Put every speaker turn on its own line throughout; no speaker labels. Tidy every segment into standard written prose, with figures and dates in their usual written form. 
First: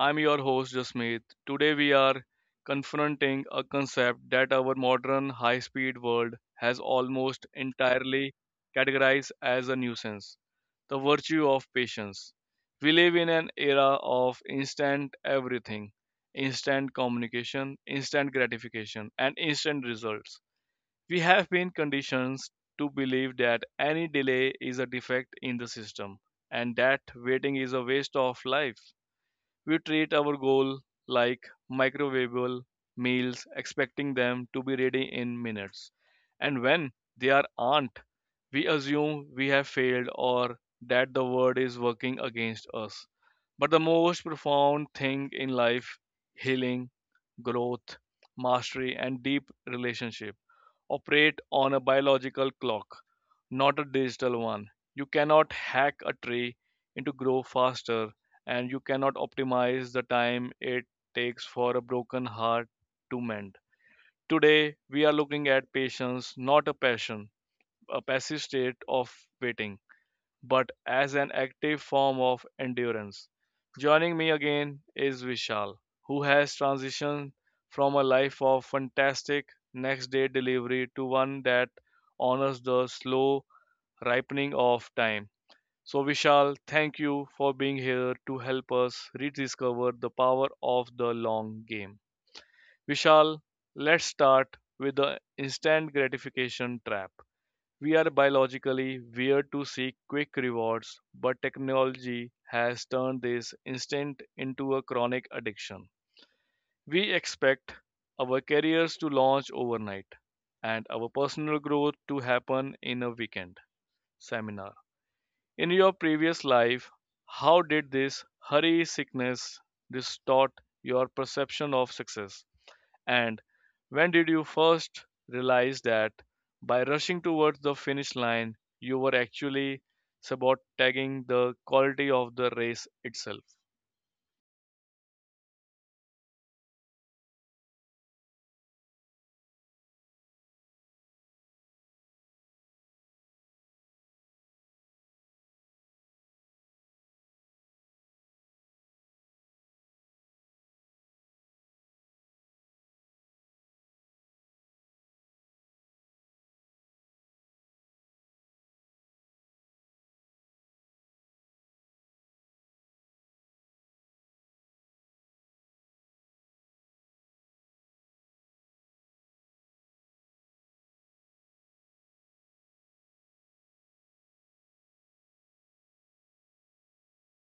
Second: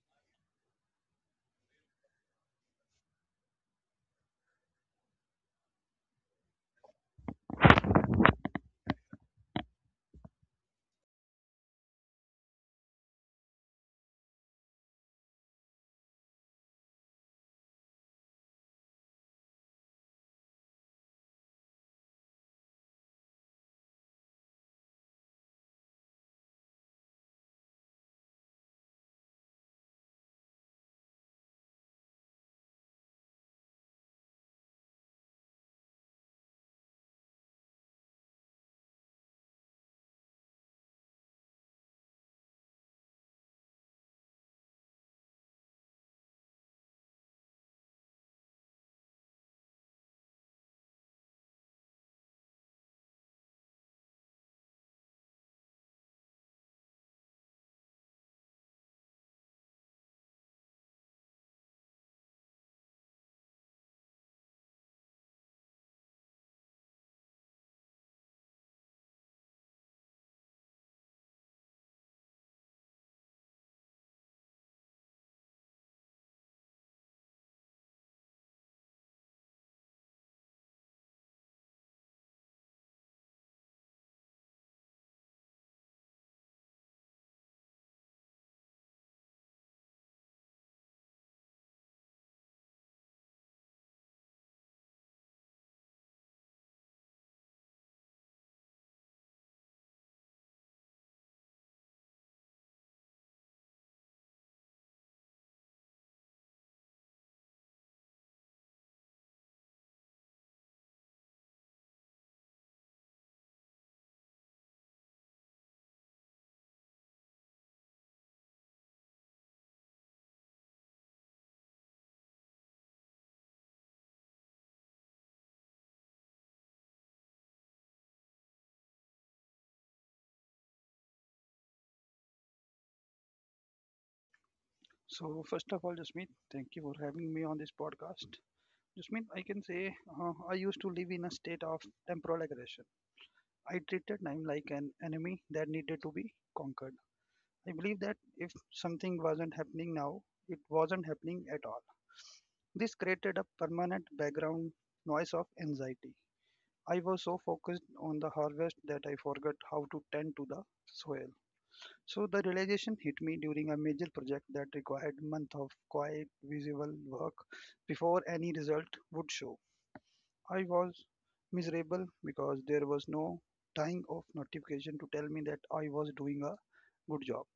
I'm your host, Jasmeet. Today, we are confronting a concept that our modern high speed world has almost entirely categorized as a nuisance, the virtue of patience. We live in an era of instant everything: instant communication, instant gratification, and instant results. We have been conditioned to believe that any delay is a defect in the system and that waiting is a waste of life. We treat our goal like microwavable meals, expecting them to be ready in minutes. And when they aren't, we assume we have failed or that the world is working against us. But the most profound thing in life, healing, growth, mastery, and deep relationship, operate on a biological clock, not a digital one. You cannot hack a tree into grow faster, and you cannot optimize the time it takes for a broken heart to mend. Today, we are looking at patience, not a passion, a passive state of waiting, but as an active form of endurance. Joining me again is Vishal, who has transitioned from a life of fantastic next day delivery to one that honors the slow ripening of time. So, Vishal, thank you for being here to help us rediscover the power of the long game. Vishal, let's start with the instant gratification trap. We are biologically wired to seek quick rewards, but technology has turned this instinct into a chronic addiction. We expect our careers to launch overnight and our personal growth to happen in a weekend seminar. In your previous life, how did this hurry sickness distort your perception of success? And when did you first realize that by rushing towards the finish line, you were actually sabotaging the quality of the race itself?
So, first of all, Jasmeet, thank you for having me on this podcast. Jasmeet, I can say I used to live in a state of temporal aggression. I treated time like an enemy that needed to be conquered. I believe that if something wasn't happening now, it wasn't happening at all. This created a permanent background noise of anxiety. I was so focused on the harvest that I forgot how to tend to the soil. So the realization hit me during a major project that required months of quiet visible work before any result would show. I was miserable because there was no dying of notification to tell me that I was doing a good job.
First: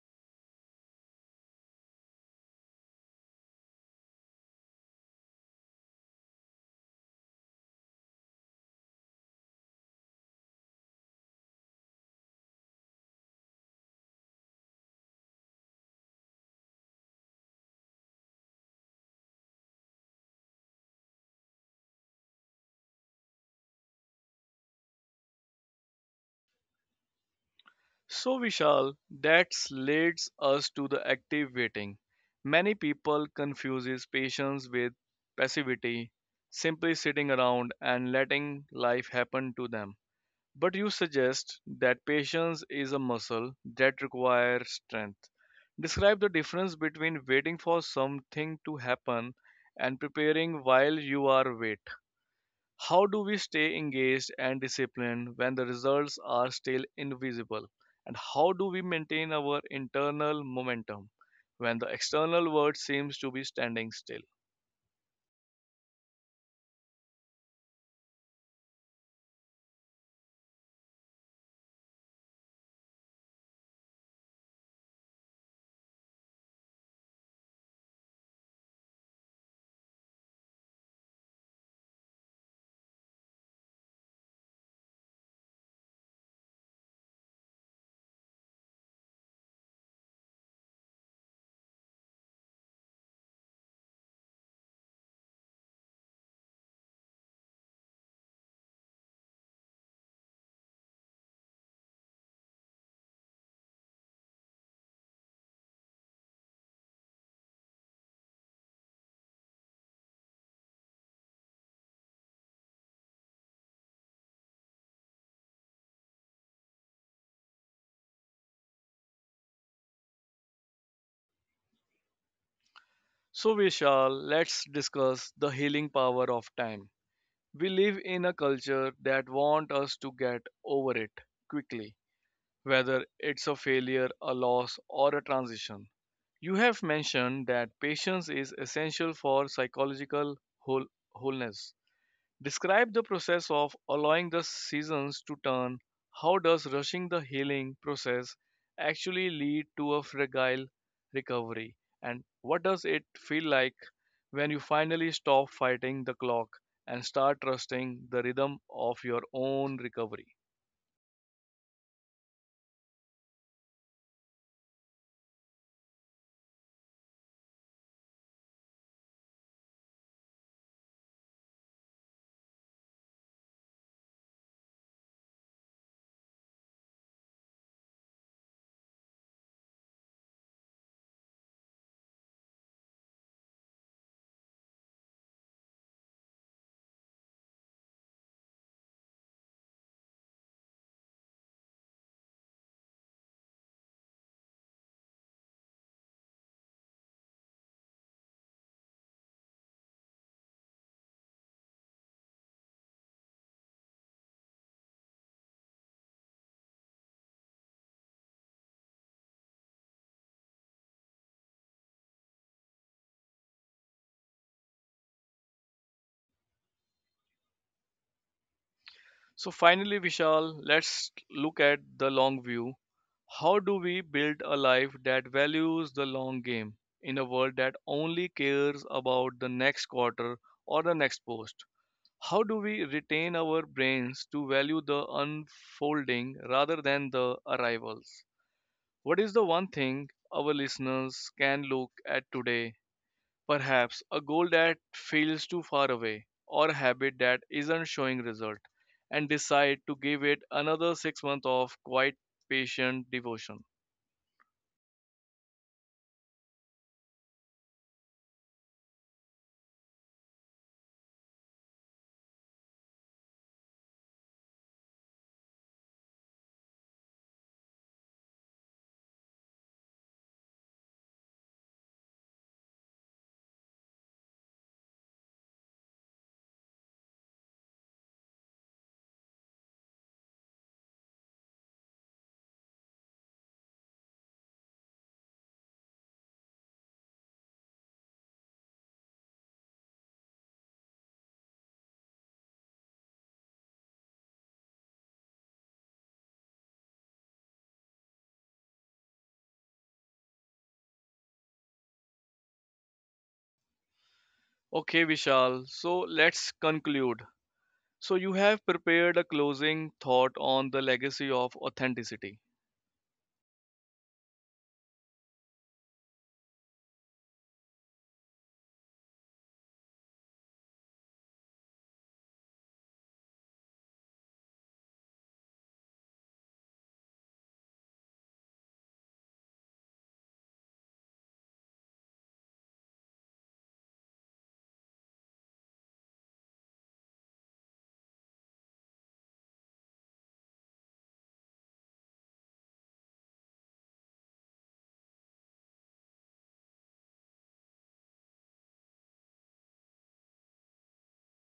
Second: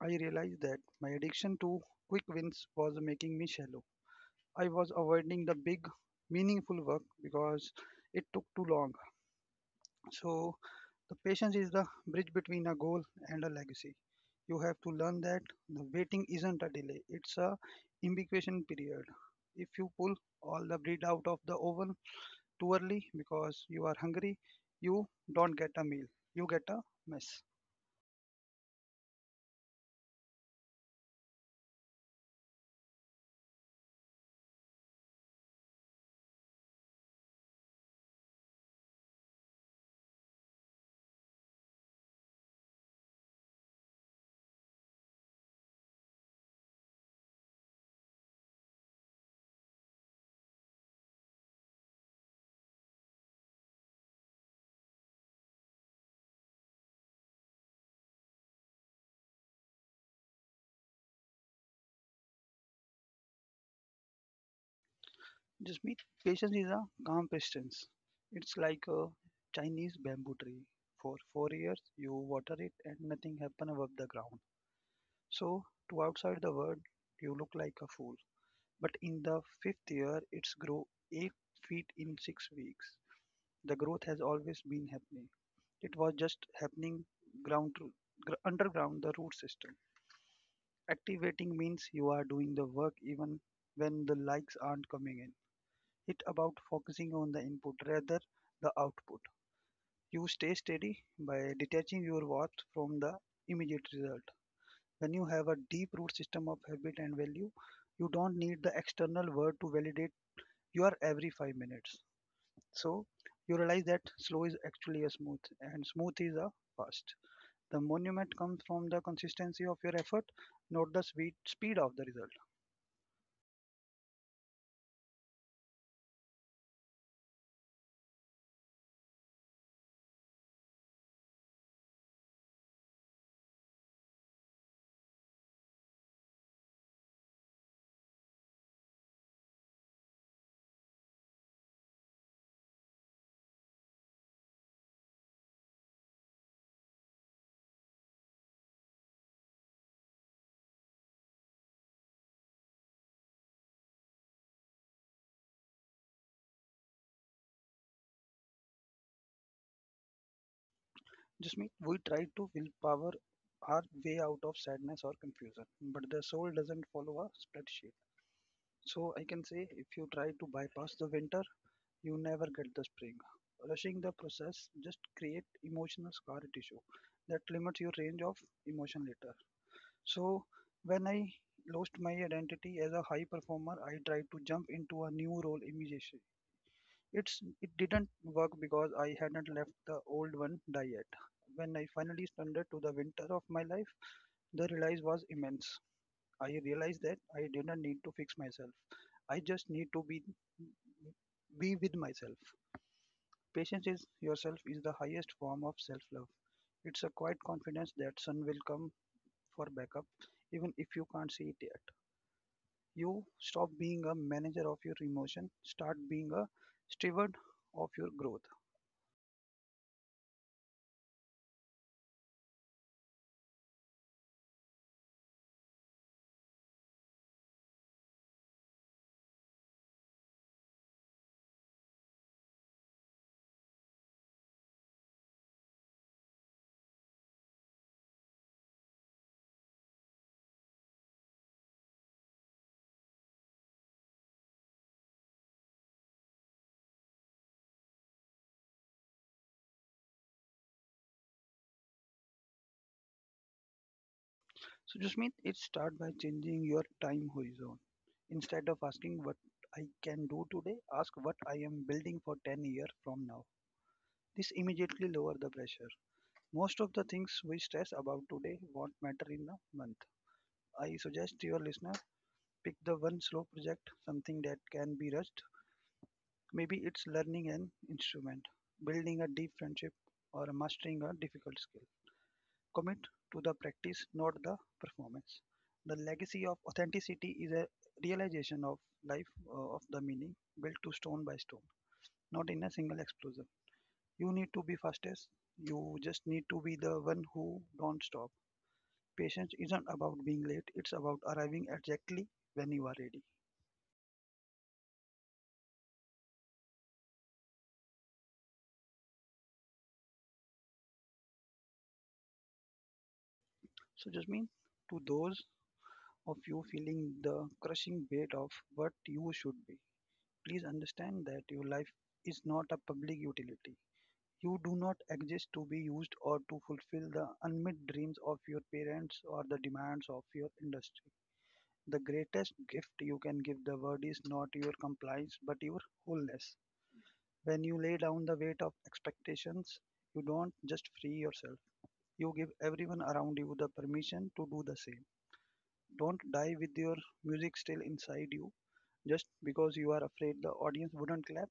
I realized that my addiction to quick wins was making me shallow. I was avoiding the big, meaningful work because it took too long. So, the patience is the bridge between a goal and a legacy. You have to learn that the waiting isn't a delay; it's a incubation period. If you pull all the bread out of the oven too early because you are hungry, you don't get a meal. You get a mess.
So, Vishal, that leads us to the active waiting. Many people confuses patience with passivity, simply sitting around and letting life happen to them. But you suggest that patience is a muscle that requires strength. Describe the difference between waiting for something to happen and preparing while you are wait. How do we stay engaged and disciplined when the results are still invisible? And how do we maintain our internal momentum when the external world seems to be standing still?
Just meet patience is a calm persistence. It's like a Chinese bamboo tree. For 4 years, you water it and nothing happens above the ground. So, to outside the world, you look like a fool, but in the fifth year it's grew 8 feet in 6 weeks. The growth has always been happening. It was just happening ground to, underground the root system. Activating means you are doing the work even when the likes aren't coming in. It's about focusing on the input rather the output. You stay steady by detaching your worth from the immediate result. When you have a deep root system of habit and value, you don't need the external world to validate your every 5 minutes. So you realize that slow is actually a smooth and smooth is a fast. The monument comes from the consistency of your effort, not the speed of the result.
So, Vishal, let's discuss the healing power of time. We live in a culture that wants us to get over it quickly, whether it's a failure, a loss, or a transition. You have mentioned that patience is essential for psychological wholeness. Describe the process of allowing the seasons to turn. How does rushing the healing process actually lead to a fragile recovery? And what does it feel like when you finally stop fighting the clock and start trusting the rhythm of your own recovery?
Just mean we try to willpower our way out of sadness or confusion, but the soul doesn't follow a spreadsheet. So I can say if you try to bypass the winter, you never get the spring. Rushing the process just create emotional scar tissue that limits your range of emotion later. So, when I lost my identity as a high performer, I tried to jump into a new role immediately. It didn't work because I hadn't left the old one die yet. When I finally surrendered to the winter of my life, the release was immense. I realized that I didn't need to fix myself. I just need to be with myself. Patience is yourself is the highest form of self-love. It's a quiet confidence that sun will come for backup, even if you can't see it yet. You stop being a manager of your emotion, start being a steward of your growth.
So finally, Vishal, let's look at the long view. How do we build a life that values the long game in a world that only cares about the next quarter or the next post? How do we retain our brains to value the unfolding rather than the arrivals? What is the one thing our listeners can look at today? Perhaps a goal that feels too far away or a habit that isn't showing result, and decide to give it another 6 months of quiet patient devotion.
So just mean it start by changing your time horizon. Instead of asking what I can do today, ask what I am building for 10 years from now. This immediately lower the pressure. Most of the things we stress about today won't matter in a month. I suggest your listener pick the one slow project, something that can be rushed. Maybe it's learning an instrument, building a deep friendship, or mastering a difficult skill. Commit to the practice, not the performance. The legacy of authenticity is a realization of life of the meaning built to stone by stone, not in a single explosion. You need to be fastest. You just need to be the one who don't stop. Patience isn't about being late. It's about arriving exactly when you are ready.
Okay, Vishal, so let's conclude. So you have prepared a closing thought on the legacy of authenticity.
So just mean to those of you feeling the crushing weight of what you should be. Please understand that your life is not a public utility. You do not exist to be used or to fulfill the unmet dreams of your parents or the demands of your industry. The greatest gift you can give the world is not your compliance but your wholeness. When you lay down the weight of expectations, you don't just free yourself, you give everyone around you the permission to do the same. Don't die with your music still inside you, just because you are afraid the audience wouldn't clap.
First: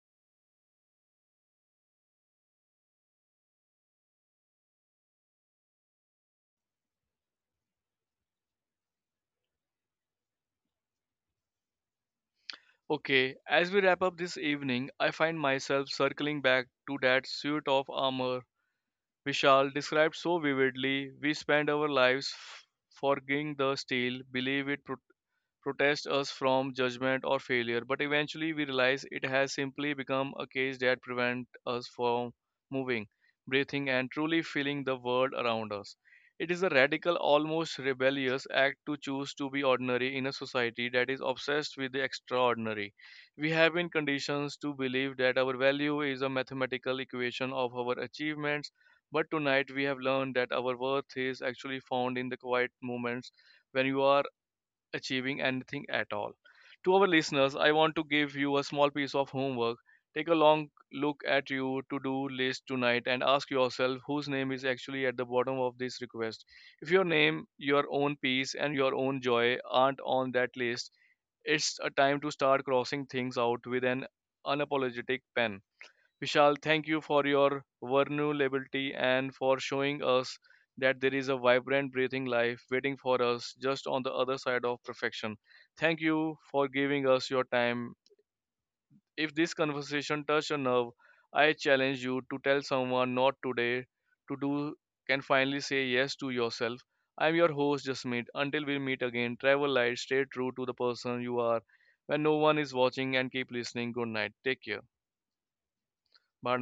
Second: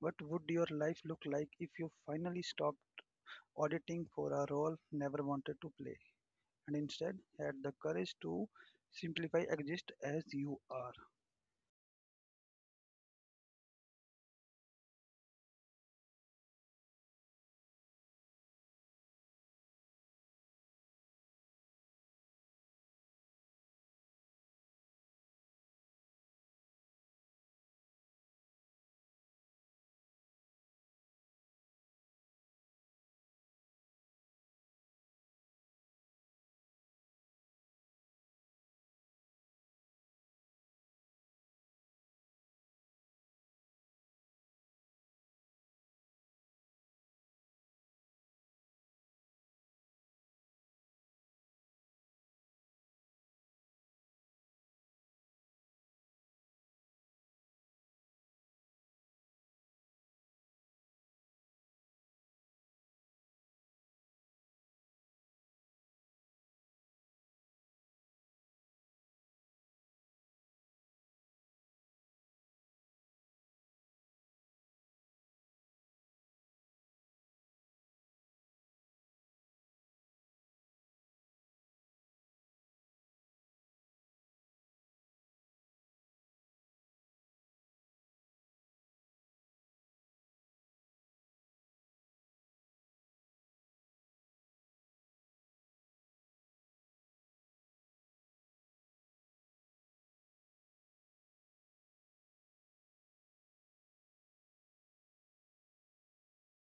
What would your life look like if you finally stopped auditing for a role never wanted to play and instead had the courage to simplify exist as you are?
Okay, as we wrap up this evening, I find myself circling back to that suit of armor Vishal described so vividly. We spend our lives forging the steel, believe it protest us from judgment or failure, but eventually we realize it has simply become a cage that prevents us from moving, breathing, and truly feeling the world around us. It is a radical, almost rebellious act to choose to be ordinary in a society that is obsessed with the extraordinary. We have been conditioned to believe that our value is a mathematical equation of our achievements, but tonight we have learned that our worth is actually found in the quiet moments when you are achieving anything at all. To our listeners, I want to give you a small piece of homework. Take a long look at your to do list tonight and ask yourself whose name is actually at the bottom of this request. If your name, your own peace, and your own joy aren't on that list, it's a time to start crossing things out with an unapologetic pen. Vishal, thank you for your vulnerability and for showing us that there is a vibrant, breathing life waiting for us just on the other side of perfection. Thank you for giving us your time. If this conversation touched a nerve, I challenge you to tell someone not today to do can finally say yes to yourself. I'm your host, Jasmeet. Until we meet again, travel light, stay true to the person you are. When no one is watching and keep listening, good night. Take care. Bye.